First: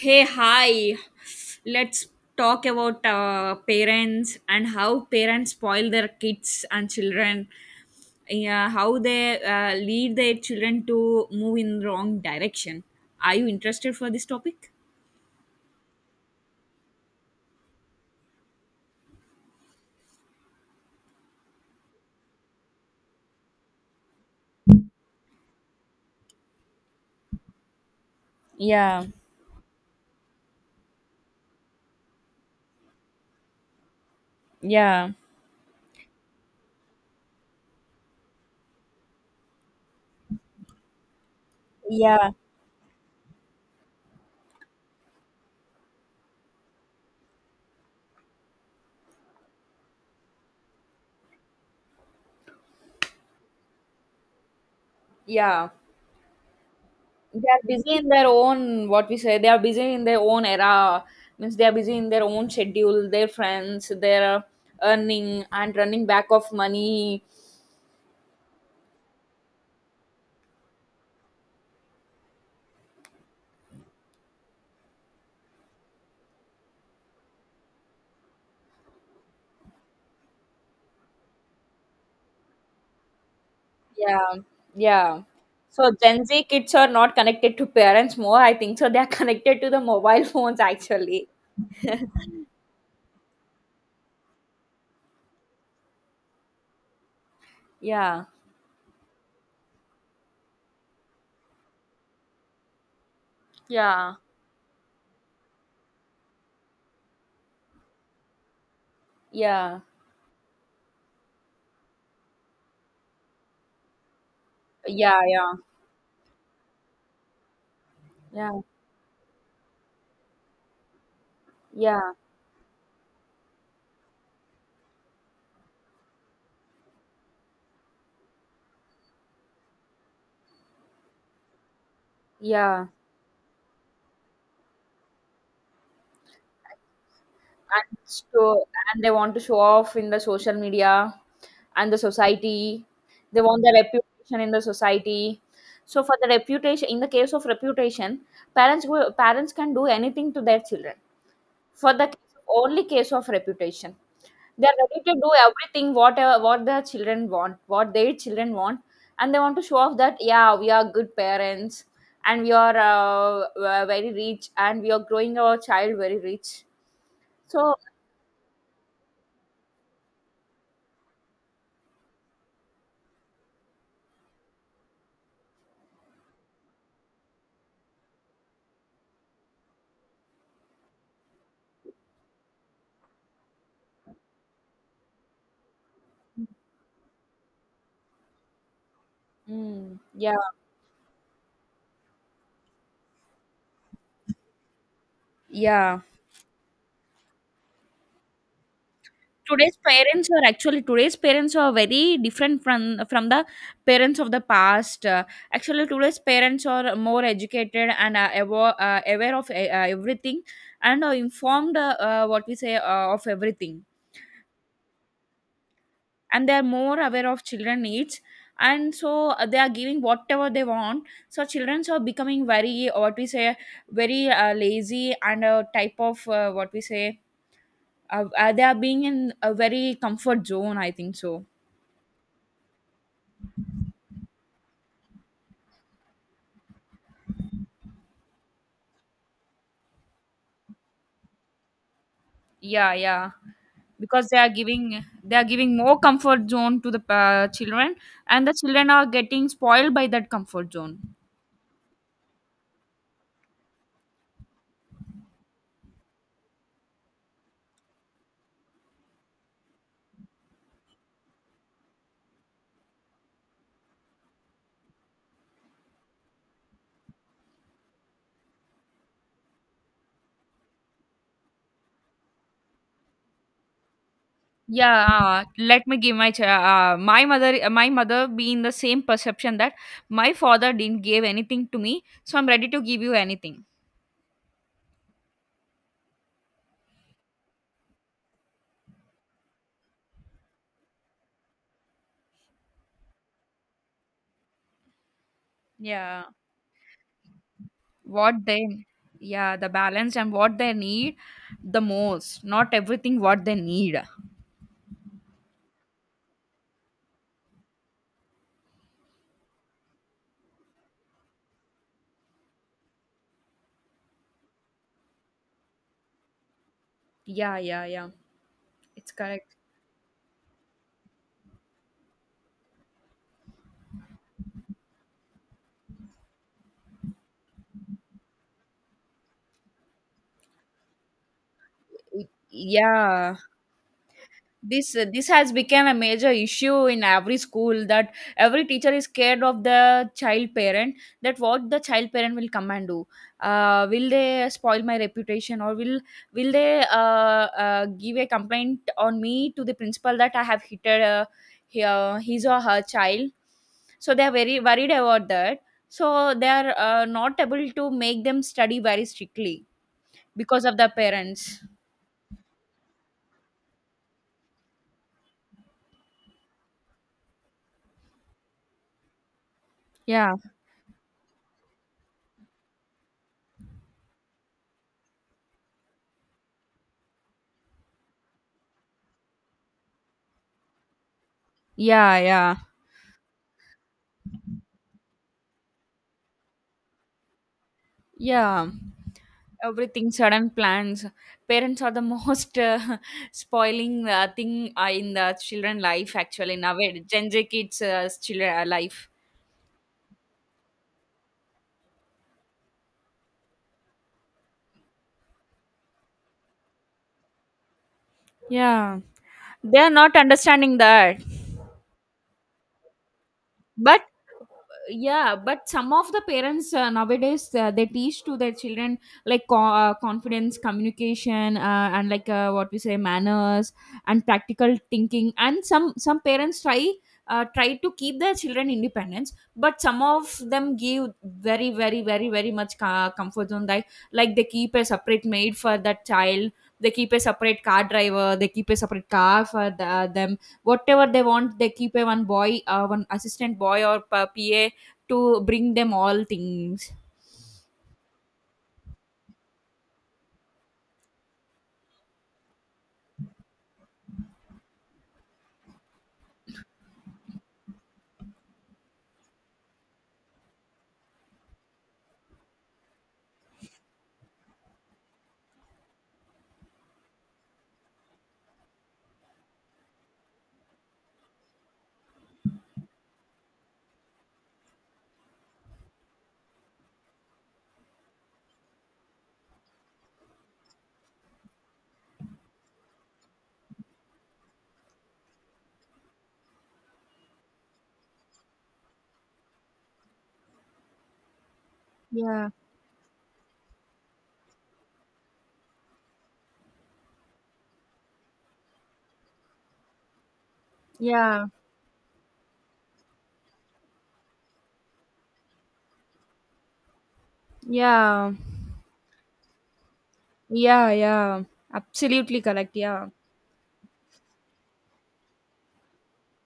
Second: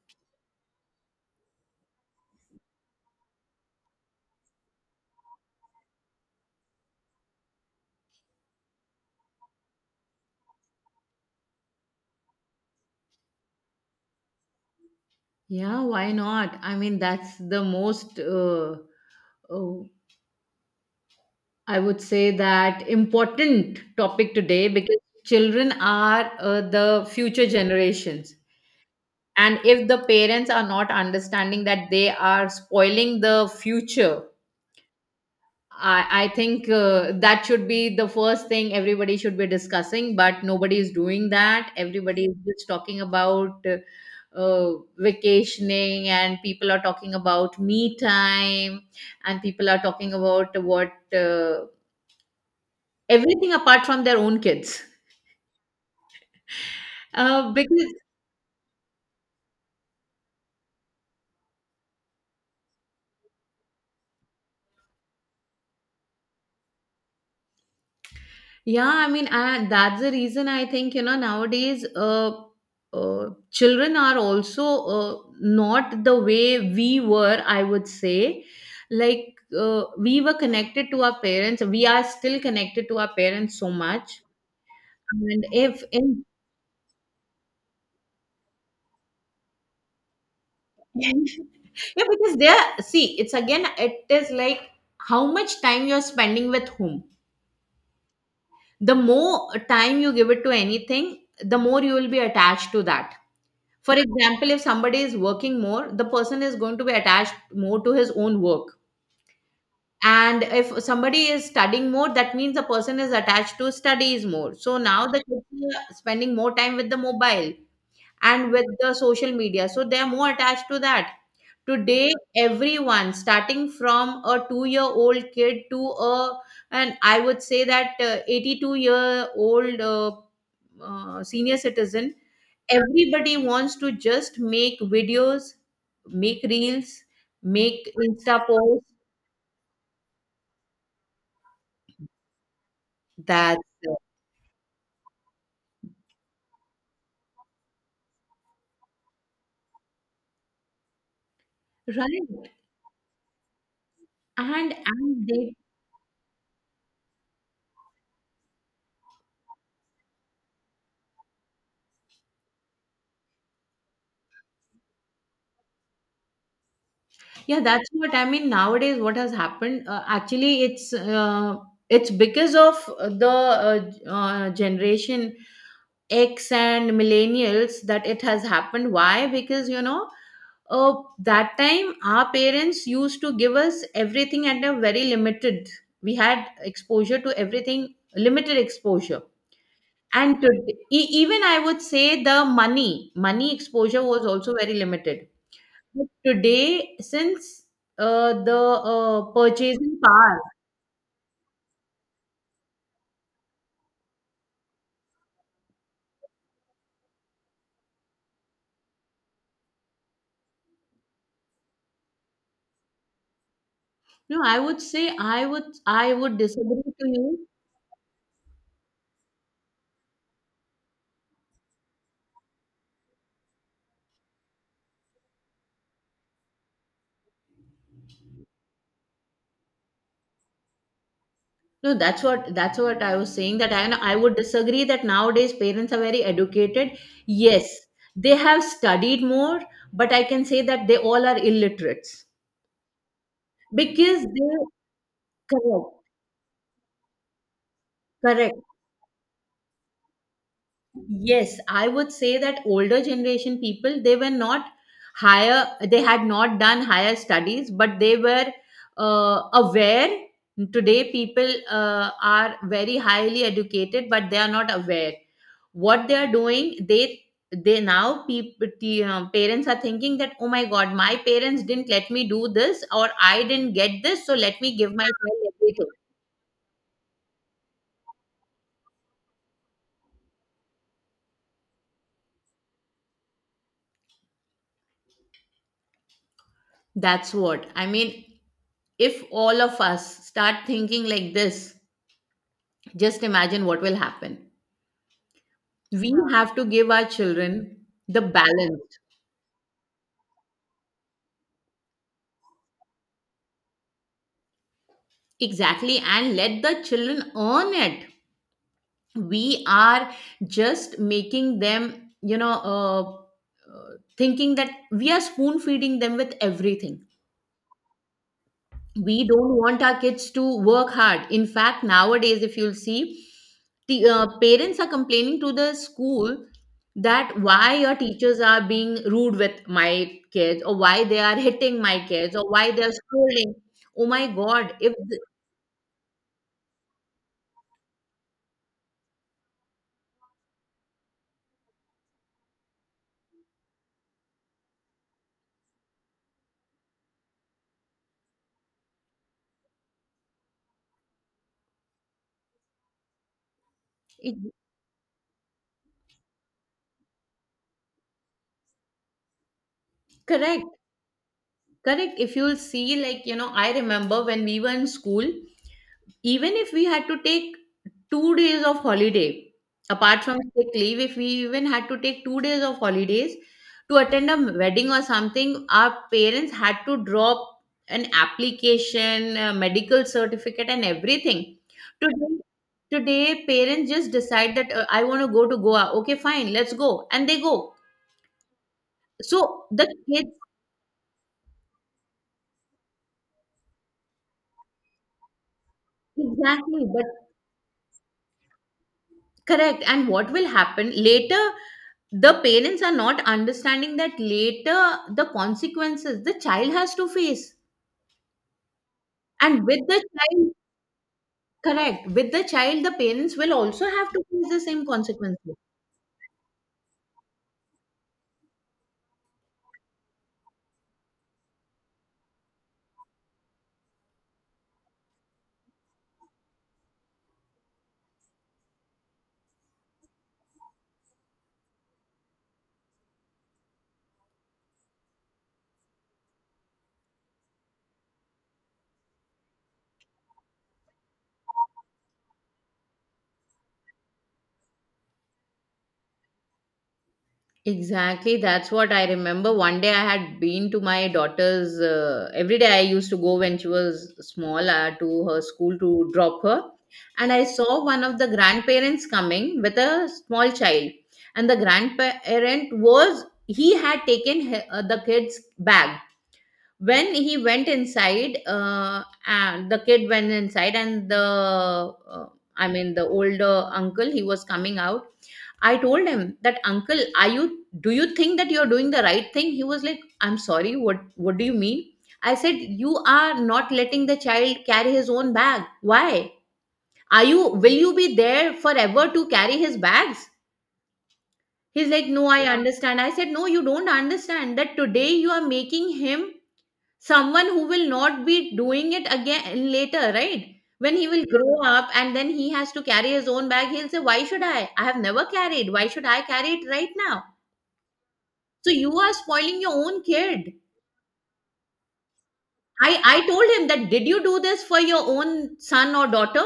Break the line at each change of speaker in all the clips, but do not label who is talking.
Hey, hi. Let's talk about parents and how parents spoil their kids and children. Yeah, how they lead their children to move in wrong direction. Are you interested for this topic?
Yeah, why not? I mean, that's the most, oh, I would say that important topic today because children are the future generations.
Yeah,
And if the parents are not understanding that they are spoiling the future,
yeah,
I think that should be the first thing everybody should be discussing, but nobody is doing that. Everybody
yeah,
is just talking about vacationing, and people are talking about me time, and people are talking about what everything apart from their own kids.
yeah. They
Uh,
are
because
busy in their own, what we say, they are busy in their own era. Means they are busy in their own schedule, their friends, their earning and running back of money.
yeah, I mean, that's the reason I think, nowadays children are also not the way we were, I would say. Like, we were connected to our parents. We are still connected to our parents so much.
Yeah, yeah.
And if
So
in,
Gen Z kids are not connected to parents more, I think. So they are connected to the mobile phones actually.
yeah, because see, it's again, it is like how much time you're spending with whom.
Yeah,
The more time you give it to anything, the more you will be attached to that. For
yeah,
example, if somebody is working more, the person is going to be attached more to his own work.
yeah,
And if somebody is studying more, that means the person is attached to studies more. So now the
yeah, yeah,
kids are spending more time with the mobile and
yeah,
with the social media. So they are more attached to that.
yeah,
Today, everyone, starting from a two-year-old kid to a, and I would say that 82-year-old senior citizen,
yeah.
everybody wants to just make videos, make reels, make
And
Insta
so
posts.
and they want to show off in the social media and the society. They
That's
want the
it.
reputation in the society. So for the reputation, in the case of reputation, parents can do anything to their children. For the
Right.
only case of reputation.
And
They're ready to
and
do
they
everything what their children want, and they want to show off that yeah, we are good parents and we are very rich and we are growing our child very rich.
Yeah,
So
that's what I mean. Nowadays, what has happened? Actually, it's because of the generation X and millennials that it has happened. Why? Because you know, oh, that time our parents used to give us everything at a very limited. We had exposure to everything, limited exposure.
yeah,
And today, even I would say the money exposure was also very limited.
yeah.
But today, since the purchasing power,
Today's parents are very different from the parents of the past. Actually, today's parents are more educated and aware, aware of everything and are informed what we say of everything,
no, I would say I would
and they are
disagree
more
to
aware of
you.
children needs, and so they are giving whatever they want, so children are becoming very, what we say, very lazy and a type of, what we say, they are being in a very comfort zone, I think so.
No, that's what I was saying, that I would disagree that nowadays parents are very educated. Yes, they have studied more, but I can say that they all are illiterates,
Yeah, yeah,
because
because
they...
they are giving
Correct,
more comfort zone to the children, and the
correct.
children are getting spoiled by that comfort zone.
Yes, I would say that older generation people, they were not higher, they had not done higher studies, but they were aware. Today, people are very highly educated, but they are not aware what they are doing. They now, people, the parents are thinking that, oh my god, my parents didn't let me do this, or I didn't get this, so let me give my
Yeah,
child everything.
let me give my ch- my mother be in the same perception that my father didn't give anything to me, so I'm ready to give you anything.
That's what I mean. If all of us start thinking like this, just imagine what will happen. We
Yeah.
have to give our children the
What they
balance.
Yeah, the balance and what they need the most, not everything what they need.
Exactly, and let the children earn it. We are just making them, thinking that we are spoon feeding them with everything.
Yeah, yeah, yeah. It's
We don't
correct.
want our kids to work hard. In fact, nowadays, if you'll see, the parents are complaining to the school that why your teachers are being rude with my kids, or why they are hitting my kids, or why they are
Yeah.
scolding. Oh my god, if
This
th-
this has become a major issue in every school that every teacher is scared of the child parent, that what the child parent will come and do, will they spoil my reputation, or will they give a complaint on me to the principal that I have hit, his or her child, so they are
it,
very worried about that, so they are not able to make them study very strictly because of
correct.
the parents.
Correct. If you'll see, like, you know, I remember when we were in school, even if we had to take 2 days of holiday, apart
Yeah,
from sick leave, if we even had to take 2 days of holidays to attend a wedding or something, our parents had to drop an application, a medical certificate, and everything.
yeah,
Today,
yeah.
today parents just decide that, I want to go to Goa. Okay, fine, let's go, and they go.
Yeah.
So the
Everything
kids...
sudden plans. Parents are the most spoiling thing in the children life actually
Exactly,
nowadays,
but
Gen Z kids, children life.
correct. And what will happen later? The parents are not understanding that later, the consequences the child has to face,
Yeah.
and
They
with
are
the
not
child,
understanding that.
correct, with the child the parents will also
But
have to face the same
yeah,
consequences.
but some of the parents nowadays they teach to their children like, confidence, communication, and like, what we say, manners and practical thinking, and some parents try to keep their children independence, but some of them give very, very, very, very much comfort zone, like they keep a separate maid for that child, they keep a separate car driver, they keep a separate car for them, whatever they want, they keep a one assistant boy or pa- pa to bring them all things.
Exactly, that's what I remember. One day I had been to my daughter's every day I used to go when she was small to her school to drop her, and I saw one of the grandparents coming with a small child. And the grandparent was, he had taken the kid's bag when he went inside, and the kid went inside, and the uh, I mean, the older uncle, he was coming out. I told him that, uncle, are you do you think that you're doing the right thing? He was like, I'm sorry, what do you mean? I said, you are not letting the child carry his own bag. Why? Are you, will you be there forever to carry his bags? He's like, no, I...
Yeah,
Yeah. Understand. I said, no, you don't understand that today you are making him someone who will not be doing it again later, right? When he will
yeah,
grow up and then he has to carry his own bag, he'll say, why should I have never carried, why should I carry it right now?
yeah,
So you are spoiling your own kid.
yeah, yeah. Absolutely correct.
i
Yeah.
i told him that, did you do this for your own son or daughter?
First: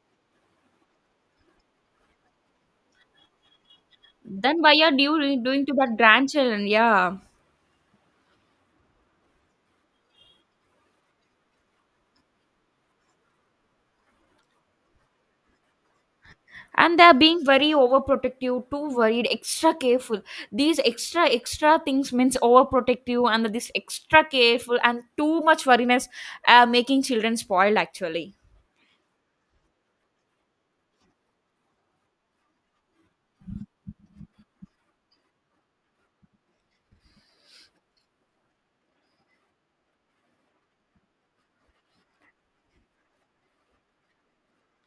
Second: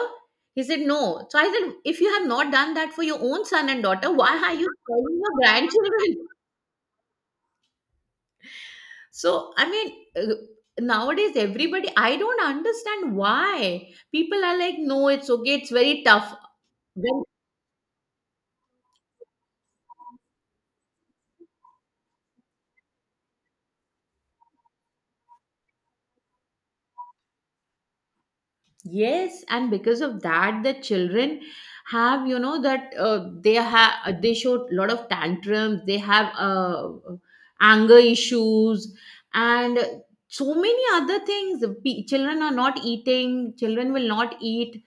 He said no. So I said, if you have not done that for your own son and daughter, why are
Then
you
why are you
spoiling your
doing to that
grandchildren?
grandchildren? Yeah.
So, I mean, nowadays everybody, I don't understand why people are like, no, it's okay, it's very tough.
And they're
Well,
being very overprotective, too worried, extra careful. These extra, extra things means overprotective, and this extra careful and too much worriness, making children spoiled actually.
yes, and because of that, the children have, you know, that they have, they show a lot of tantrums, they have anger issues, and so many other things. Children are not eating, children will not eat,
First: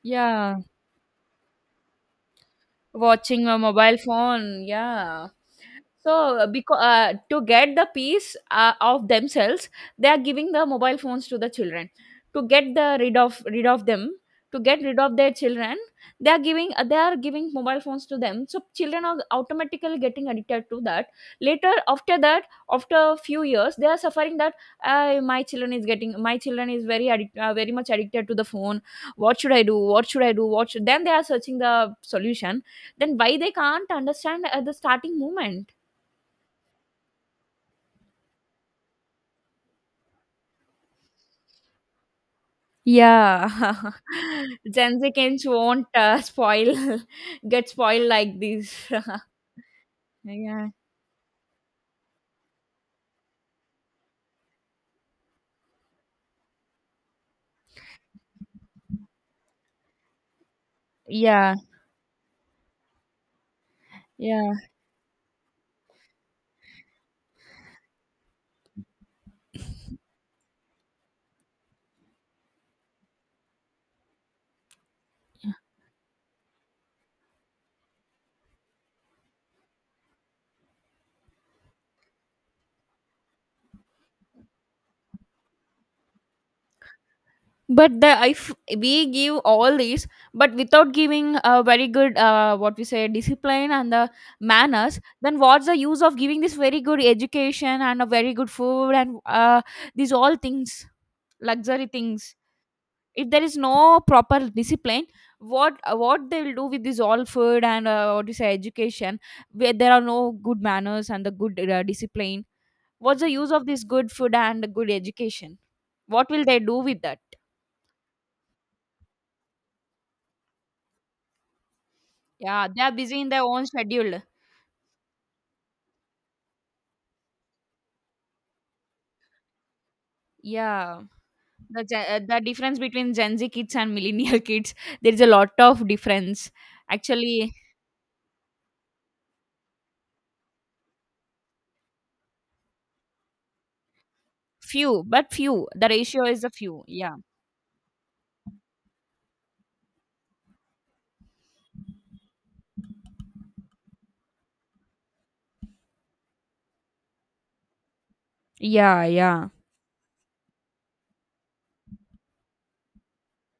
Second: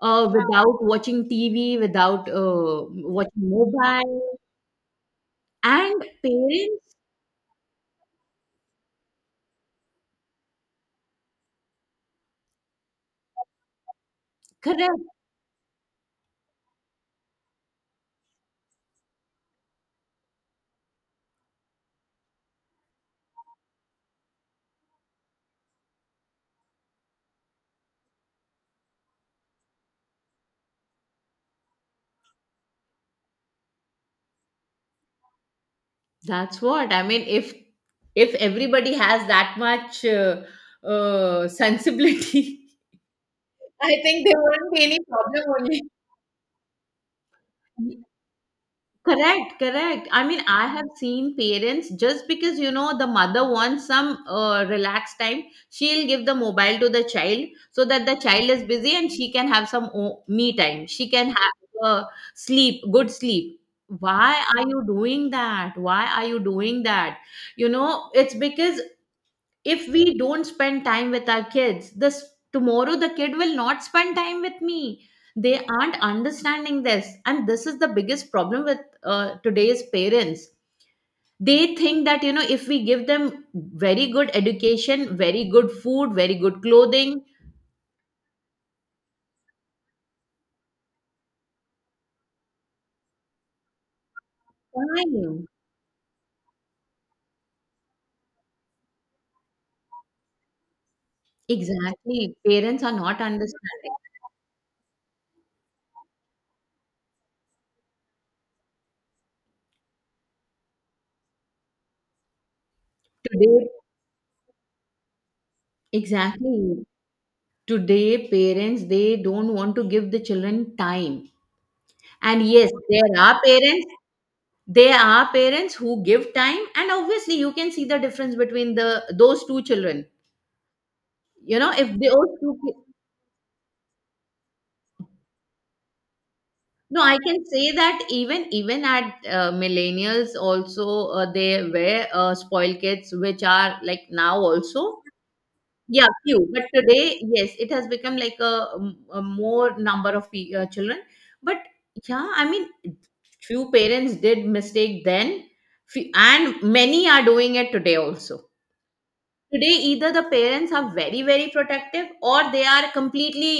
Yeah.
Without watching TV, without watching
Watching a mobile
mobile,
phone, yeah.
and
So because
parents...
to get the peace of themselves, they are giving the mobile phones to the children to get the rid of them to get rid
Correct,
of their children. They are giving mobile phones to them, so children are automatically getting addicted to that later. After that, after a few years, they are suffering that, my children is very, very much addicted to the phone. What should I do? What should I do? What should Then they are searching the solution. Then why they can't understand at the starting moment?
that's what I mean. If everybody has that much sensibility,
Yeah.
I think there won't be any
Gen Z
problem
kids
only.
won't get spoiled like this.
Correct, correct. I mean, I
Yeah.
have seen parents just because, you know, the mother wants some relaxed time, she'll give the mobile to the child so that the child is busy and she can have some me time. She can
Yeah.
have uh, sleep, good sleep. Why
Yeah.
are you doing that? Why are you doing that? You know, it's because if we don't spend time with our kids this, tomorrow the kid will not spend time with me. They aren't understanding this, and this is the biggest problem with today's parents. They think that, you know, if we give them very good education, very good food, very good clothing,
But the if we give all these, but without giving a very good, what we say, discipline and the manners, then
time...
what's the use of giving this very good education and a very good food and these all things, luxury
Exactly,
things?
parents are not
If there is
understanding
no proper discipline, what they will do with this all food and, what you say, education, where there are no good manners and the good discipline? What's the use of
today.
this good food and good education? What will they do
Exactly,
with that?
today parents, they don't want to give the children time. And
Yeah,
yes,
they are
there
busy in
are
their own
parents,
schedule.
they are parents who give time, and obviously, you can see the difference between the those two children.
Yeah,
You know, if those
the
two,
difference between Gen Z kids and millennial kids, there is a lot of difference
no, I can
actually.
say that even at millennials also they were spoiled kids, which are like now also.
Few, but few, the
Yeah,
ratio is
few,
a
but
few. Yeah,
today, yes, it has become like a more number of children. But yeah, I mean, few parents did mistake then, and many are doing it today also.
yeah, yeah.
Today either the parents are very very protective, or they are completely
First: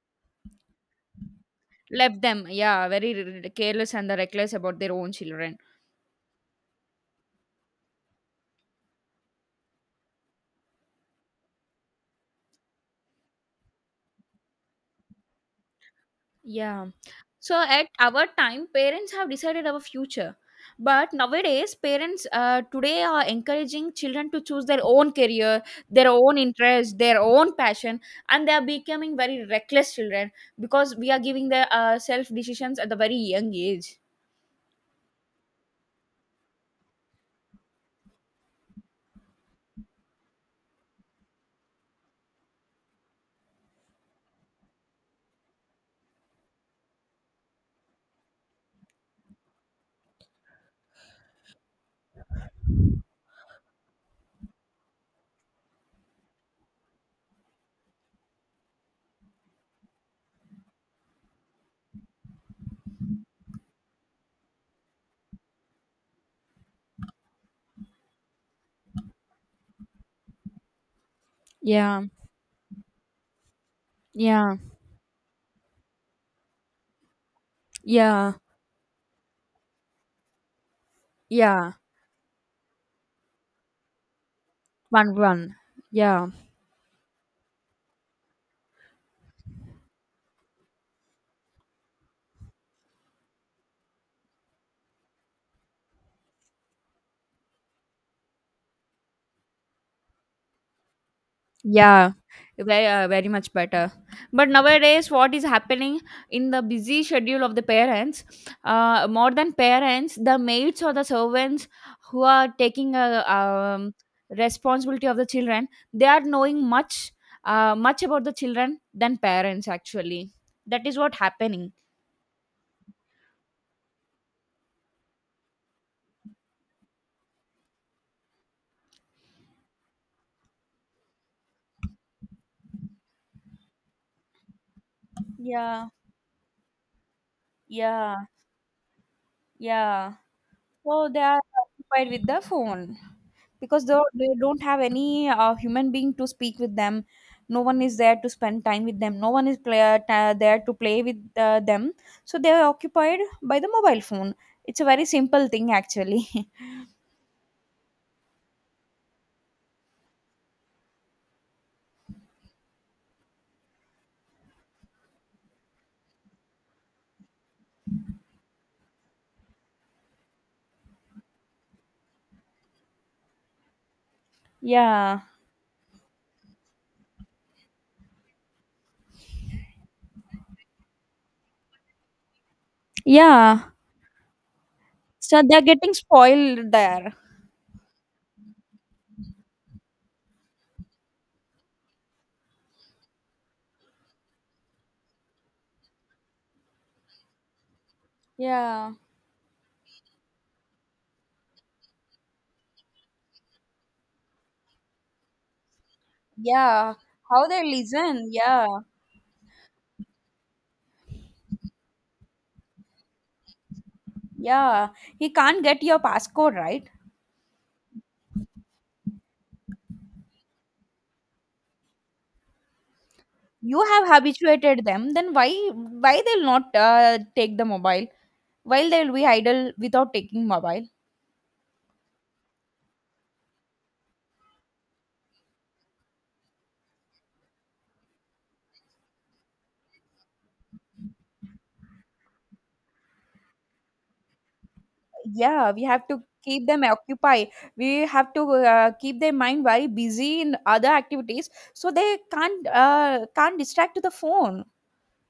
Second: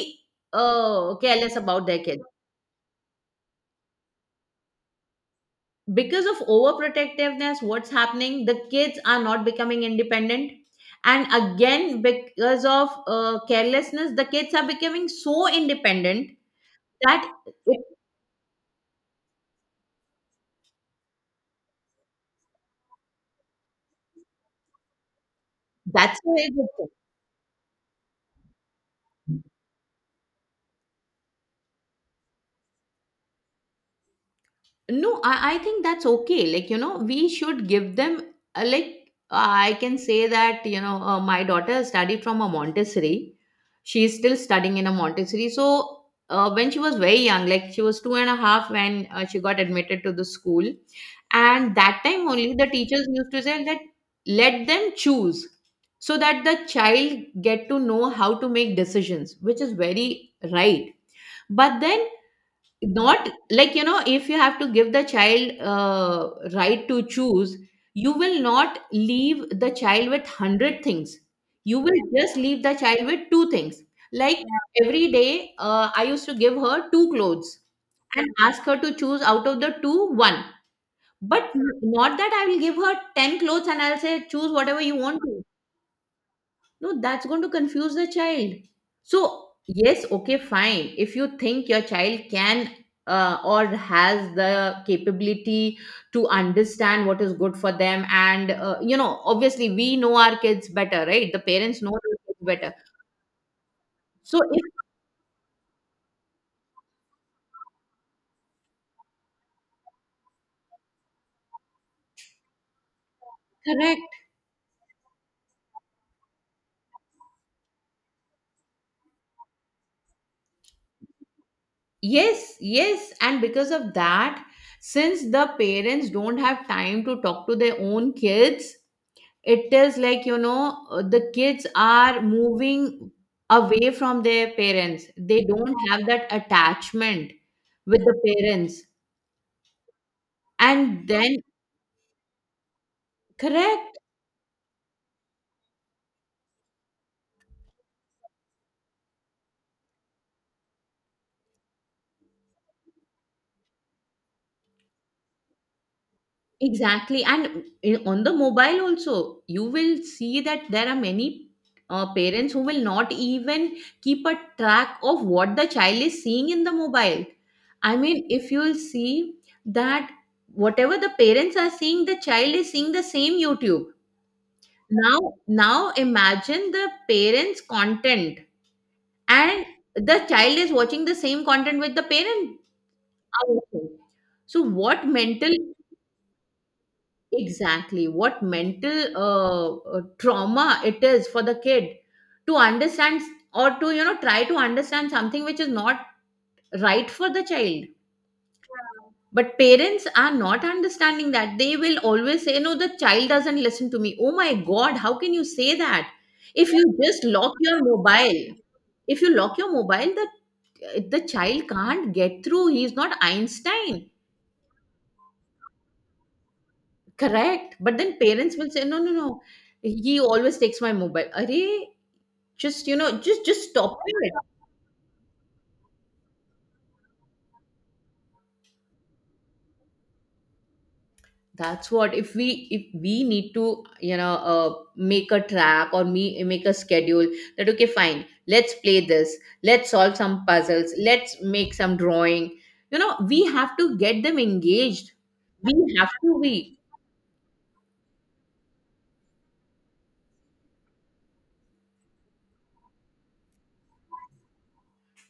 careless about their
Left
kids.
them, yeah, very careless and reckless about their own children.
Because of overprotectiveness, what's happening, the kids are not becoming independent. And again, because of carelessness, the kids are becoming so independent
Yeah,
that
so
it,
at our time, parents have decided our future, but nowadays parents, today, are encouraging children to choose their own career, their
that's
own
why...
interest, their own passion, and they are becoming very reckless children because we are giving their, self decisions at the very young age.
No, I I think that's okay, like, you know, we should give them like, I can say that, you know, my daughter studied from a Montessori, she is still studying in a Montessori. So when she was very young, like she was two and a half, when she got admitted to the school, and that time only the teachers used to say that let them choose so that the child get to know how to make decisions, which is very right. But then, not like, you know, if you have to give the child right to choose, you will not leave the child with 100 things, you will
Yeah,
just leave the child with two things. Like,
yeah,
yeah, every day I used to give her two clothes
yeah,
and ask her to choose out of the two one, but
yeah.
not that I will give her 10 clothes and I'll say choose whatever you
One,
want to.
one. Yeah.
No, that's going to confuse the child. So, yes, okay, fine. If you think your child can or has the capability to understand what is good for them, and you know, obviously, we know our kids better, right? The parents know
Yeah,
their kids better.
very much better.
So,
But
if...
nowadays, what is happening in the busy schedule of the parents, more than parents, the maids or the servants who are taking a,
Correct,
responsibility of the children, they are knowing much about the children than parents actually. That is what happening.
yes, yes, and because of that, since the parents don't have time to talk to their own kids, it is like, you know, the kids are moving away from their parents. They don't
Yeah,
have that attachment with the
yeah,
parents.
yeah.
And
So they are
then,
occupied with the phone. Because they
correct,
they don't have any human being to speak with them, no one is there to spend time with them, no one is play, there to play with them, so they are occupied by the mobile phone. It's a very simple thing actually.
exactly. And on the mobile also, you will see that there are many parents who will not even keep a track of what the child is seeing in the mobile. I mean, if you'll see that whatever the parents are seeing, the child is seeing the same YouTube.
Yeah,
Now imagine the parents' content, and the child is watching the same content with the parent.
yeah,
Are So, what
so
mental—
they're getting spoiled there.
exactly, what mental trauma it is for the kid to understand, or to, you know, try to understand something which is not right for the child.
Yeah,
But parents are not understanding that. They will always say, "No, the child doesn't listen to me." Oh my God, how can you say that? If
yeah.
you just
How
lock
they
your
listen?
mobile,
Yeah,
if you lock your mobile, the child can't get through, he's not Einstein.
yeah, he can't get your passcode, right?
Correct, but then parents will say, no, no, no, he always takes my mobile. Arey? Just, you know, just
You
stop
have
it.
habituated them, then why they'll not take the mobile while they will be idle without taking mobile?
That's what. If we, if we need to, you know, make a track or me make a schedule that okay fine, let's play this, let's solve some puzzles, let's make some drawing. You know, we have to get them engaged.
Yeah,
We
we have
have
to
to
keep
be—
them occupied. We have to keep their mind very busy in other activities, so they can't distract to the phone.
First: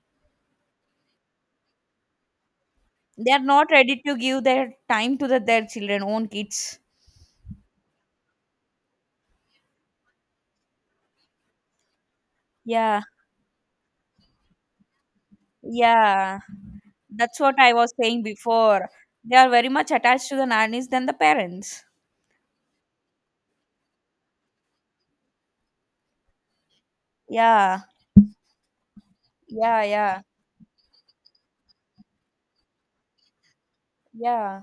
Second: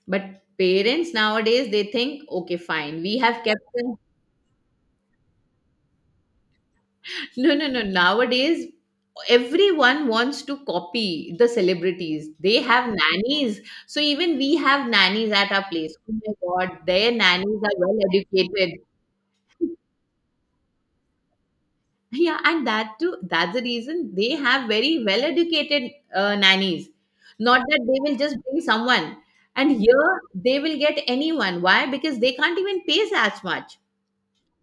But parents nowadays they think, okay, fine, we
They are
have kept
not
them.
ready to give their time to their children own kids.
No, no, no. Nowadays everyone wants to copy the celebrities. They have
Yeah,
nannies. So even we have nannies at our place. Oh my
yeah,
god, their
that's what
nannies
I
are
was
well
saying
educated.
before, they are very much attached to the nannies than the parents.
Yeah, and that too, that's the reason they have very well educated nannies. Not that
Yeah,
they will just bring someone. And
yeah,
here
yeah,
they will get anyone. Why? Because they can't even pay as much.
yeah,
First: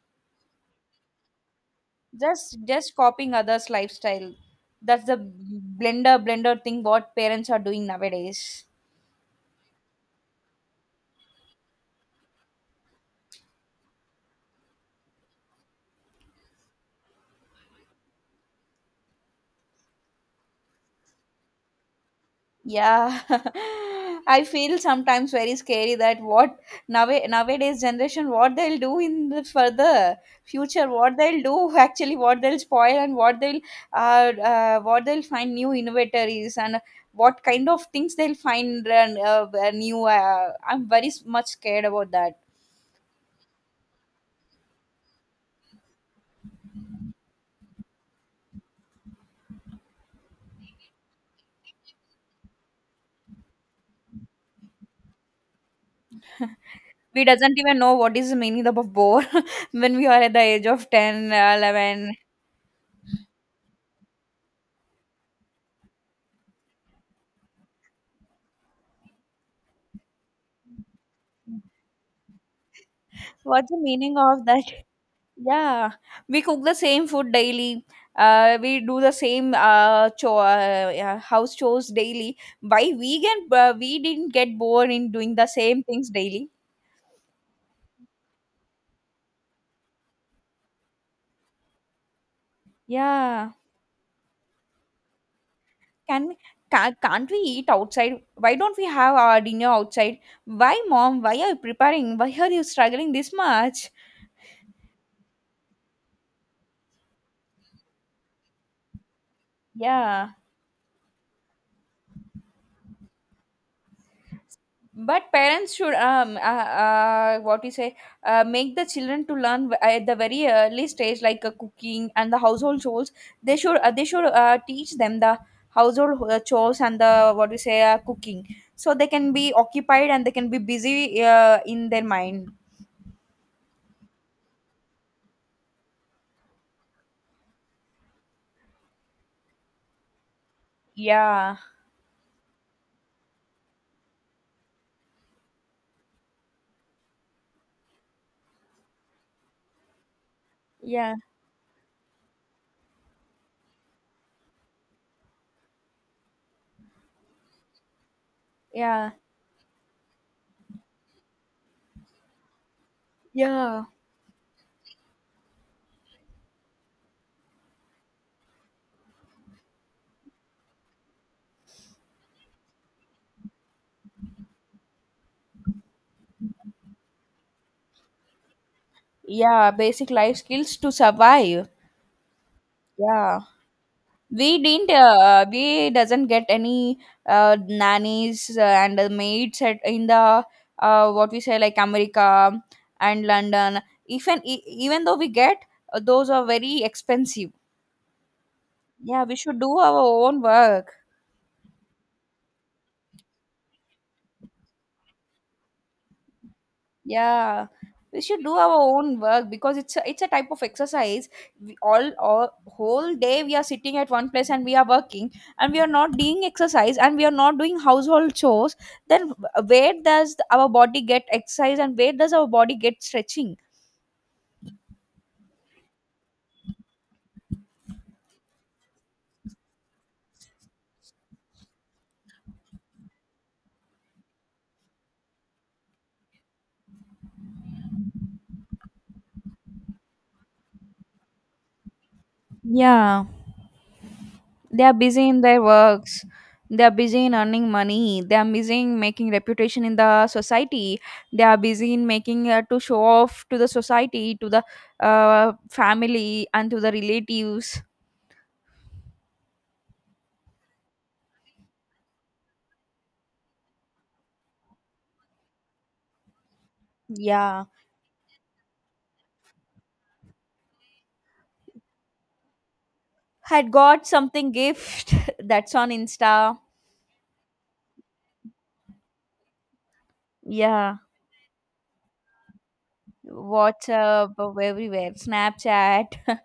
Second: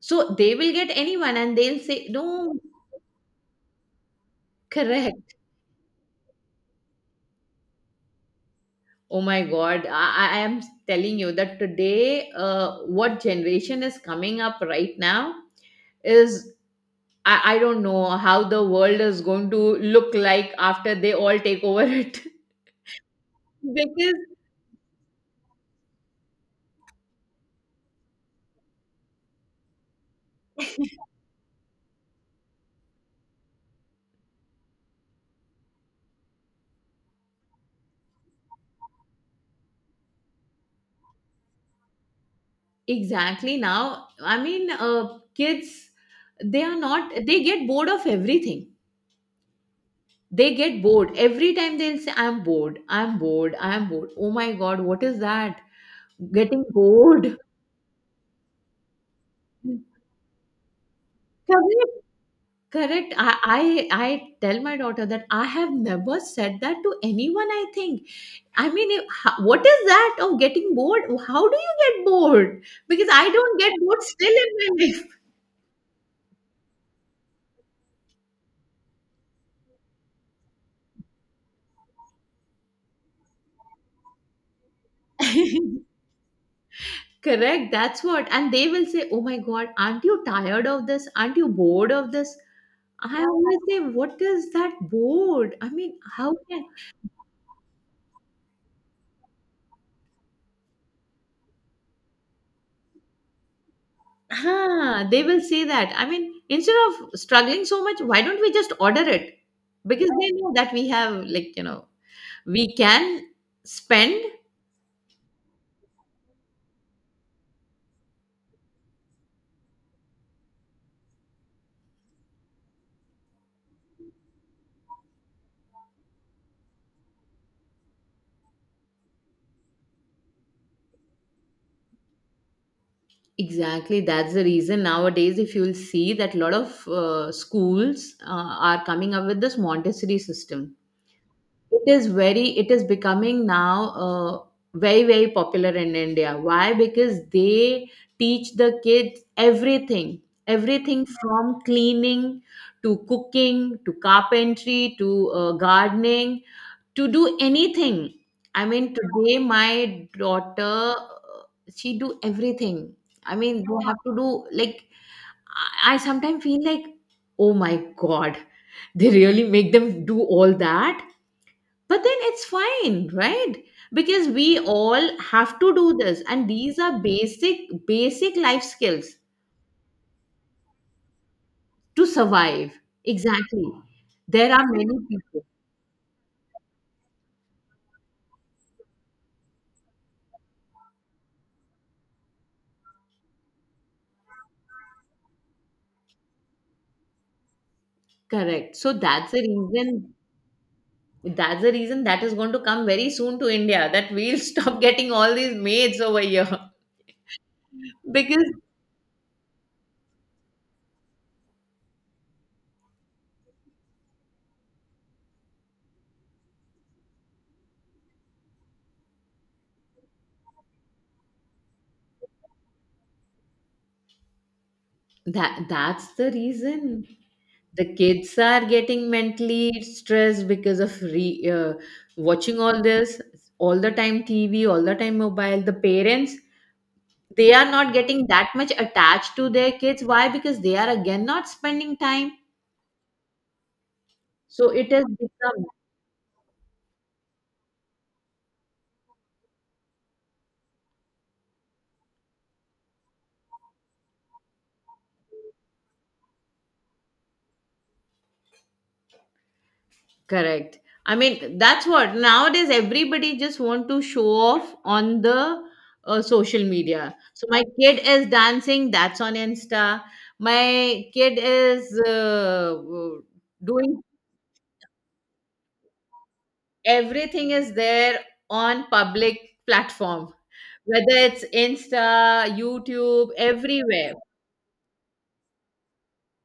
So they will get anyone and they'll say,
just
no,
just copying others lifestyle. That's the
correct.
blender, blender thing what parents are doing nowadays.
Oh my God, I am telling you that today, what generation is coming up right now is, I don't know how the world is going to look like after they all take over it.
Yeah.
Because
I feel sometimes very scary that what nowadays generation what they'll do in the further future, what they'll do, actually, what they'll spoil, and what they'll, what they'll find new innovators, and what kind of things they'll find, and new I'm very much scared about that.
exactly— now, I mean, kids, they are not, they get bored of everything. They get bored. Every time they'll say, I'm bored, I'm bored, I'm bored. Oh my God, what is that? Getting
We
bored.
doesn't even know what is the meaning of bore when we are at the age of 10
Correct,
11.
correct. I, I tell my daughter that I have never said that to anyone, I think. I mean, if, what is that of getting bored? How do you get bored? Because I don't
What's
get
the
bored
meaning
still
of
in
that?
my life.
Yeah, we cook the same food daily. We do the same, yeah, house chores daily. Why we can, we didn't get bored in doing the same things daily?
Correct. That's what. And they will say, "Oh my God, aren't you tired of this? Aren't you bored of this?" I
Yeah.
always say, "What is that bored? I mean,
can
how
we
can—"
can't we eat outside? Why don't we have our dinner outside? Why, mom? Why are you preparing? Why are you struggling this much?
Ah, they will say that. I mean, instead of struggling so much, why don't we just order it? Because
Yeah,
they know that we have, like, you know, we can spend.
but parents should, what you say, make the children to learn, at the very early stage, like, cooking and the household chores. They should teach them the household chores and the what you say, cooking, so they can be occupied and they can be busy in their mind.
Exactly, that's the reason nowadays, if you'll see that a lot of schools are coming up with this Montessori system.
Yeah,
It is very— it is becoming now very very popular in India. Why? Because they teach the kids everything, everything
yeah,
from cleaning to cooking to carpentry to gardening, to do anything. I mean,
yeah,
today my daughter, uh, she do everything. I mean,
yeah,
they have to do, like, I sometimes feel like, oh my god, they really make them do all that. But then it's fine, right? Because we all have to do this, and these are basic, basic life skills
yeah. Basic life skills to survive.
to survive.
Yeah.
Exactly. There
we
are many
didn't
people.
we doesn't get any nannies and the maids in the, what we say, like America and London. Even even though we get those are very expensive.
Correct. So
Yeah,
that's
we
the
should do our
reason.
own work.
That's the reason that is going to come very soon to India. That we'll stop getting all these maids over here
Yeah, we should
because—
do our own work because it's a type of exercise. All whole day we are sitting at one place and we are working, and we are not doing exercise, and we are not doing household chores. Then where does our body get exercise and where does our body get stretching?
That's the reason. The kids are getting mentally stressed because of watching all this all the time, TV all the time, mobile. The parents, they are not getting that much attached to their kids. Why? Because they are again not spending time.
Yeah.
So
They
it
are
has
busy in their
become—
works. They are busy in earning money. They are busy in making reputation in the society. They are busy in making to show off to the society, to the family and to the relatives.
correct. I mean, that's what nowadays everybody just want to show off on the social media. So my
Yeah.
kid is dancing, that's on Insta. My kid is
Had
doing—
got something gift that's on Insta.
everything is there on public platform,
Yeah,
whether it's Insta, YouTube, everywhere.
whatsapp, everywhere, snapchat.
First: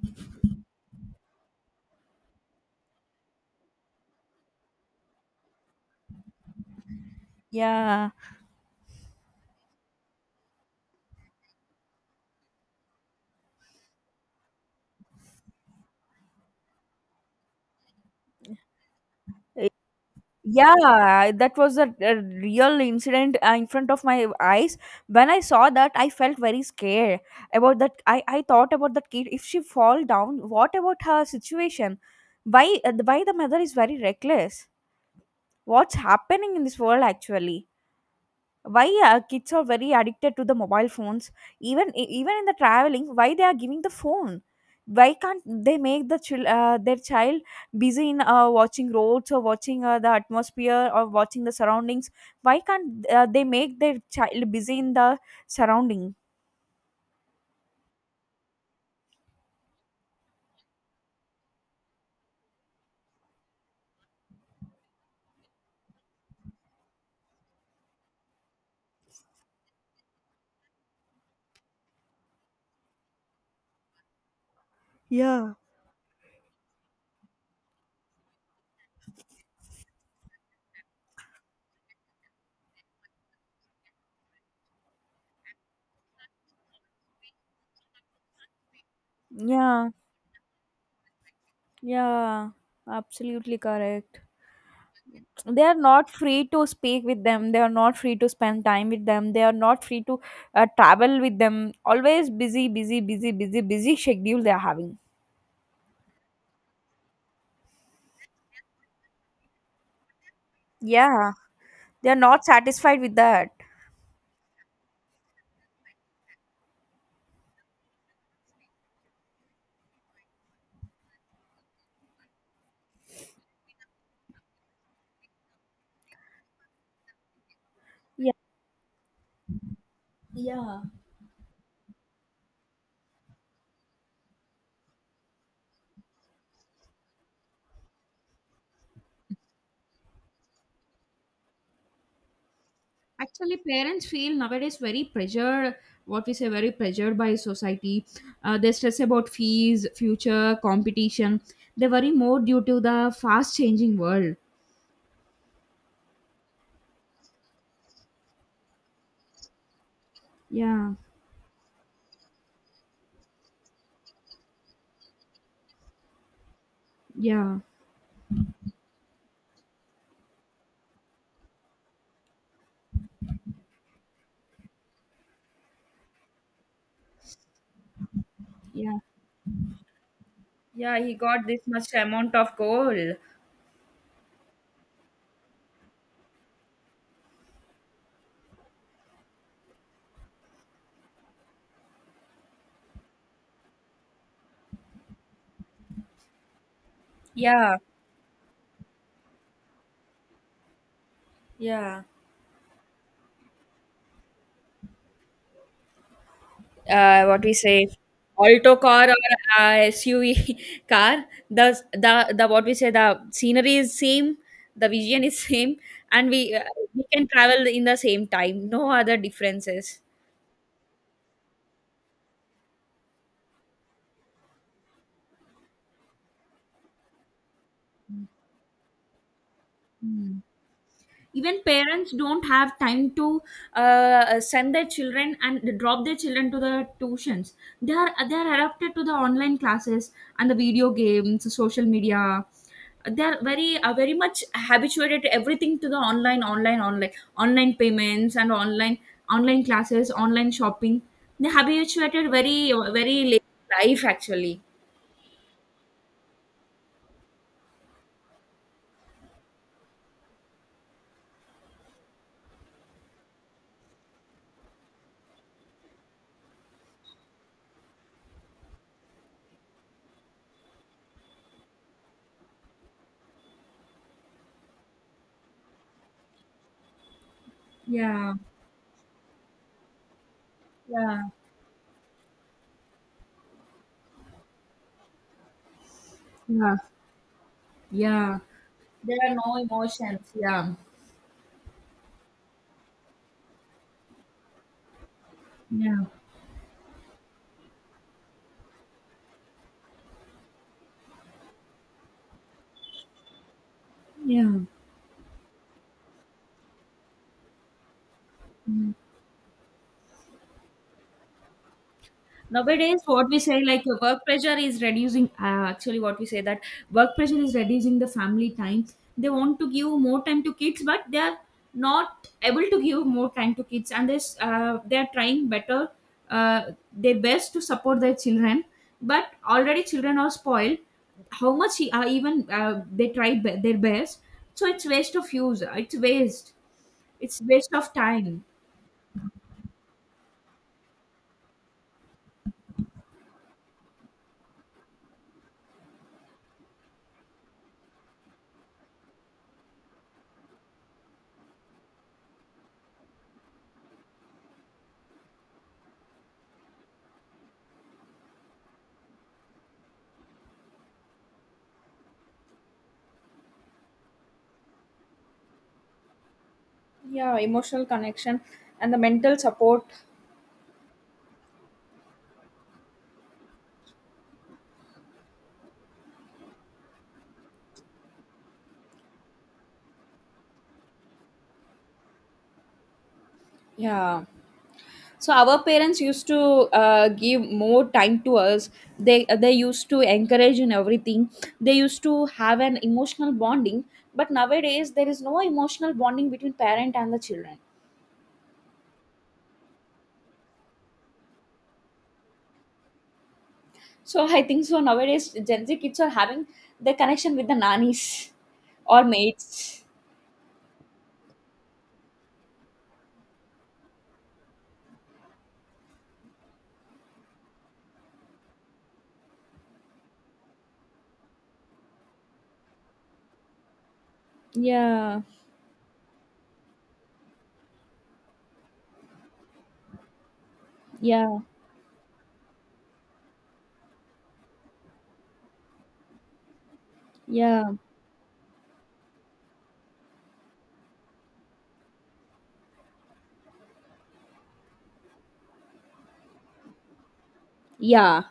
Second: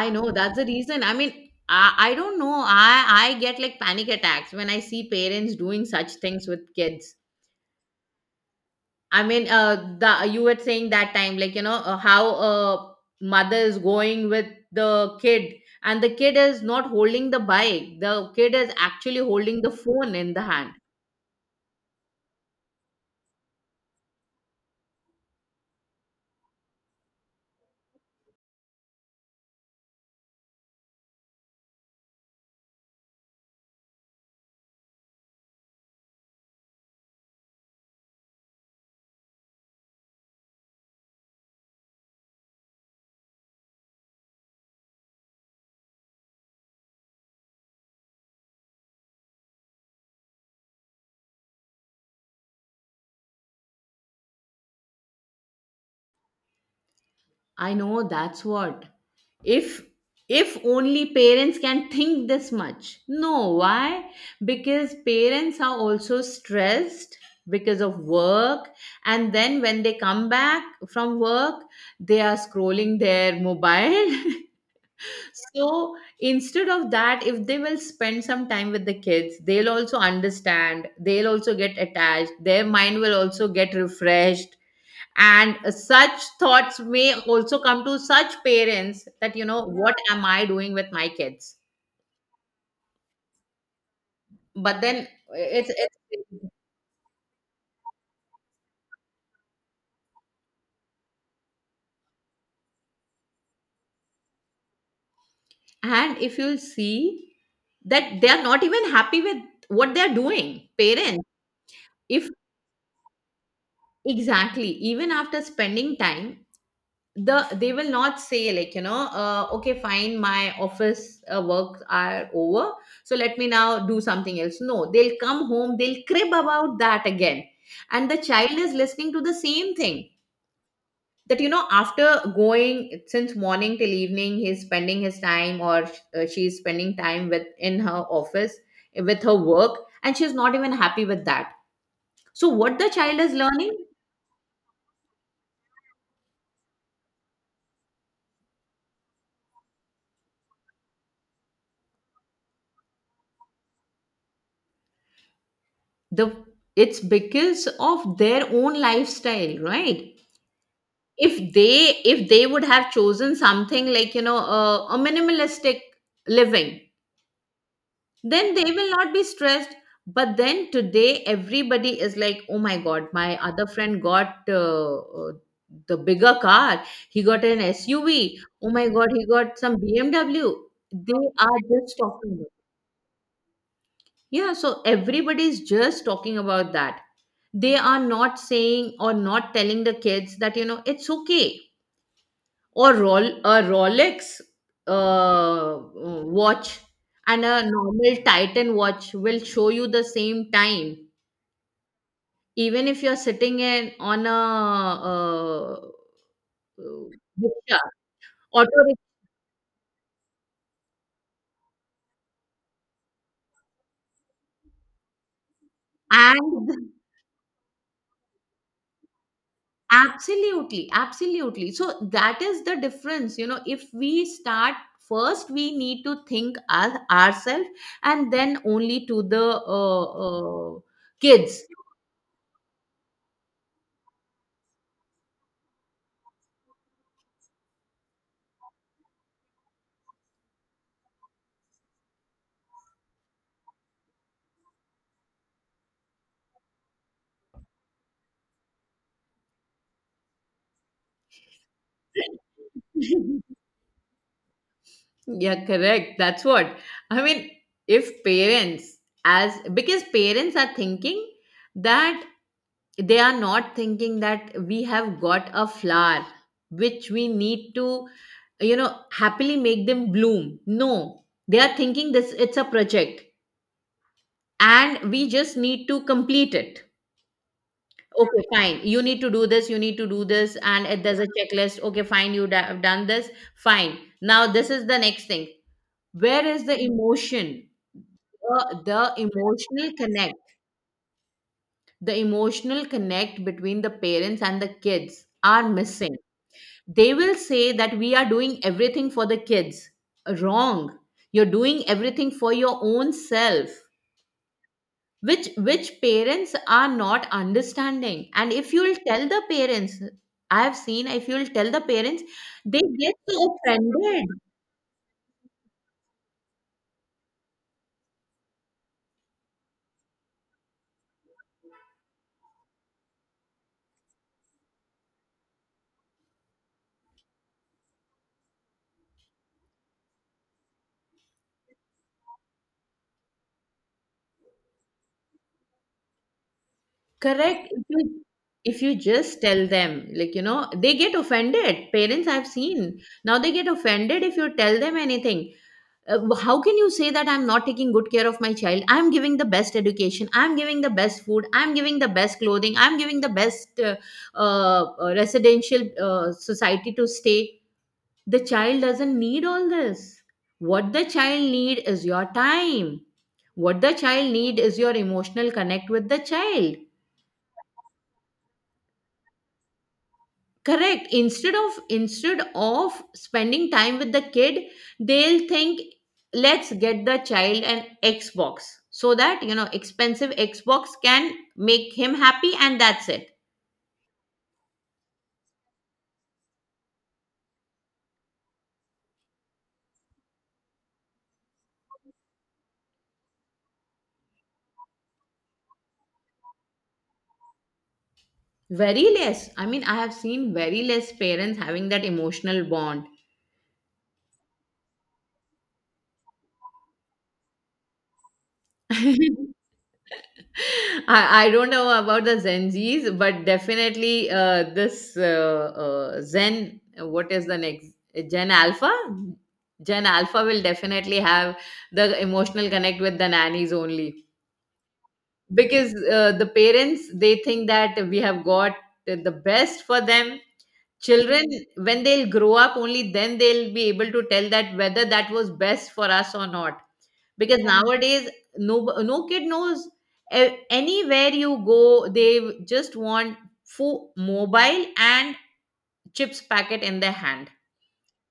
I know, that's the reason. I mean, I don't know, I get like panic attacks when I see parents doing such things with kids.
Yeah.
I mean, the— you were saying that time, like, you know, how a mother is going with the kid and the kid is not holding the bike, the kid is actually holding the phone in the hand.
Yeah, that was a real incident in front of my eyes. When I saw that, I felt very scared about that. I thought about that kid. If she fall down, what about her situation? Why the mother is very reckless? What's happening in this world actually? Why kids are very addicted to the mobile phones, even even in the traveling why they are giving the phone, why can't they make the their child busy in watching roads or watching the atmosphere or watching the surroundings, why can't they make their child busy in the surrounding?
I know, that's what. if if only parents can think this much. No, why? Because parents are also stressed because of work, and then when they come back from work, they are scrolling their mobile.
Yeah.
So instead of that, if they will spend some time with the kids, they'll also understand, they'll also get attached, their mind will also get refreshed, and such thoughts may also come to such parents that, you know,
Yeah,
what am I doing with my kids.
yeah, absolutely correct.
But then
They
it's,
are
it's
not free to speak with them, they are not free to spend time with them, they are not free to travel with them, always busy busy busy busy busy schedule they are having.
and if you see that they are not even happy with what they are doing, parents.
Yeah, they are
If—
not satisfied with that.
exactly, even after spending time, they will not say like, you know, okay fine, my office works are over, so let me now do something else. No, they'll come home, they'll crib about that again, and the
Yeah,
child is listening to the same thing. That, you know, after going, since morning till evening he's spending his time, or she's spending time with— in her office with her work, and she's not even happy with that. So what the child is
actually
learning?
parents feel nowadays very pressured, what we say very pressured by society. They stress about fees, future, competition. They worry more due to the fast changing world.
The It's because of their own lifestyle, right?
Yeah.
If they, if they would have chosen something like, you know, a minimalistic living,
Yeah.
then they will not be stressed. But then today everybody is like, oh my god, my other friend got the bigger car, he got an SUV, oh my
Yeah.
god, he got some BMW.
Yeah, he
They
got
are
this much
just talking
amount
about—
of gold.
yeah, so everybody is just talking about that. They are not saying or not telling the kids that, you know, it's okay. Or Rolex uh, watch and a
Yeah.
normal Titan watch will show you the same time,
Yeah.
even if you're sitting in— on a uh, uh,
What we
rickshaw,
say, alto
auto rickshaw.
car or suv car, the what we say, the scenery is same, the vision is same, and
And
we can travel in the same time, no other differences.
absolutely, absolutely. So that is the difference. You know, if we start first, we need to think as ourselves, and then only to the
Hmm. Even
kids.
parents don't have time to send their children and drop their children to the tuitions. They are adapted to the online classes and the video games, social media. They are very much habituated to everything, to the online online online, online payments and online, online classes, online shopping. They habituated very very late life actually.
Yeah, correct. That's what. I mean, if parents, as because parents are thinking that— they are not thinking that we have got a flower which we need to, you know, happily make them bloom. No, they are thinking this— it's a project and we just need to complete it.
Yeah.
Okay, fine. You need to do this, you need to do this, and if there's
Yeah.
a checklist. Okay, fine, you have done this, fine. Now, this is the next thing. Where is
Yeah.
the emotion?
Yeah,
The
there are no
emotional
emotions.
connect,
Yeah.
the emotional connect between the parents and the kids are
Yeah.
missing. They will say that we are doing everything for the kids. Wrong. You're doing everything for your own self,
Yeah.
which— which parents are not understanding. And if
Mm.
you'll tell the parents, I have seen, if you'll tell the parents, they
Nowadays,
get
what we
so
say like work
offended.
pressure is reducing. Actually, what we say that work pressure is reducing the family time. They want to give more time to kids, but they are not able to give more time to kids, and this they are trying better, uh, their best to support their children. But already, children are spoiled. How much even they try their best, so it's waste of use. It's waste. It's
Correct.
waste of time.
If you just tell them, like, you know, they get offended. Parents, I've seen now they get offended if you tell them anything. How can you say that I'm not taking good care of my child? I'm giving the best education. I'm giving the best food. I'm giving the best clothing. I'm giving the best residential society to stay. The child doesn't need all this. What the child need is your time. What the child need is your emotional connect with the child.
Yeah, emotional connection and the mental support.
Correct. Instead of, instead of spending time with the kid, they'll think let's get the child an Xbox, so that, you know, expensive Xbox can make him happy, and that's it.
Yeah, so our parents used to give more time to us. They they used to encourage in everything. They used to have an emotional bonding, but nowadays there is no emotional bonding between parent and the children.
Very less. I mean, I have seen very less parents having that emotional bond.
So I think so nowadays Gen Z kids are having the connection with the nannies or maids.
I don't know about the Gen Zs, but definitely this Zen, what is the next? Gen Alpha? Gen Alpha will definitely have the emotional connect with the nannies only.
Yeah.
Because the parents, they think that we have got the best for them.
Yeah.
Children, when they'll grow up, only then they'll be able to tell that whether that was best for us or not. Because
Yeah.
nowadays, no, no kid knows. Anywhere you go, they just want full mobile and chips packet in their hand,
Yeah,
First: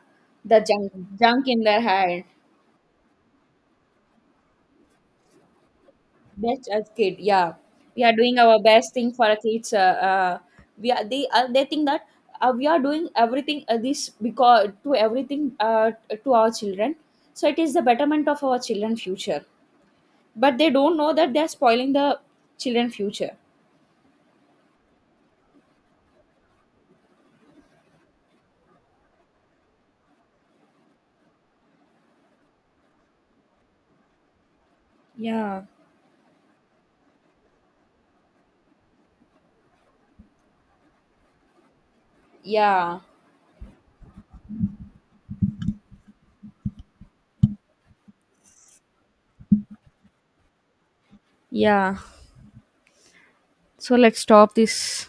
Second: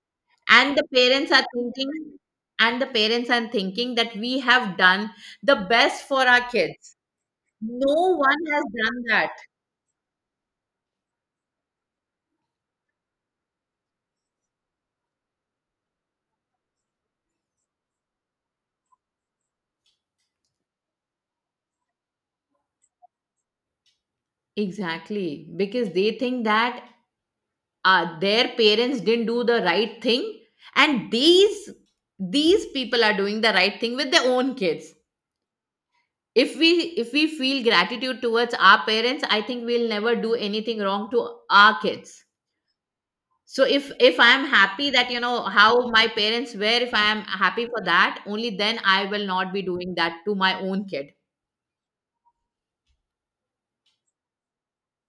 the
and the
junk,
parents are
junk in their
thinking—
hand.
and the parents are thinking that we have done the best for our
Best as
kids.
kid, yeah.
No
We are doing
one
our
has
best
done
thing for
that.
a kids. Uh, we are they think that we are doing everything this because to everything to our children. So it is the betterment of our children future. But they don't know that they are spoiling the children future.
Exactly, because they think that their parents didn't do the right thing, and these— these people are doing the right thing with their own kids.
Yeah.
If we, if we feel gratitude towards our parents, I think we'll never do anything wrong to our kids.
Yeah.
So if I am happy that, you know, how my parents were, if I am happy for that, only then I will not be doing that to my own kid.
Yeah. So let's stop this.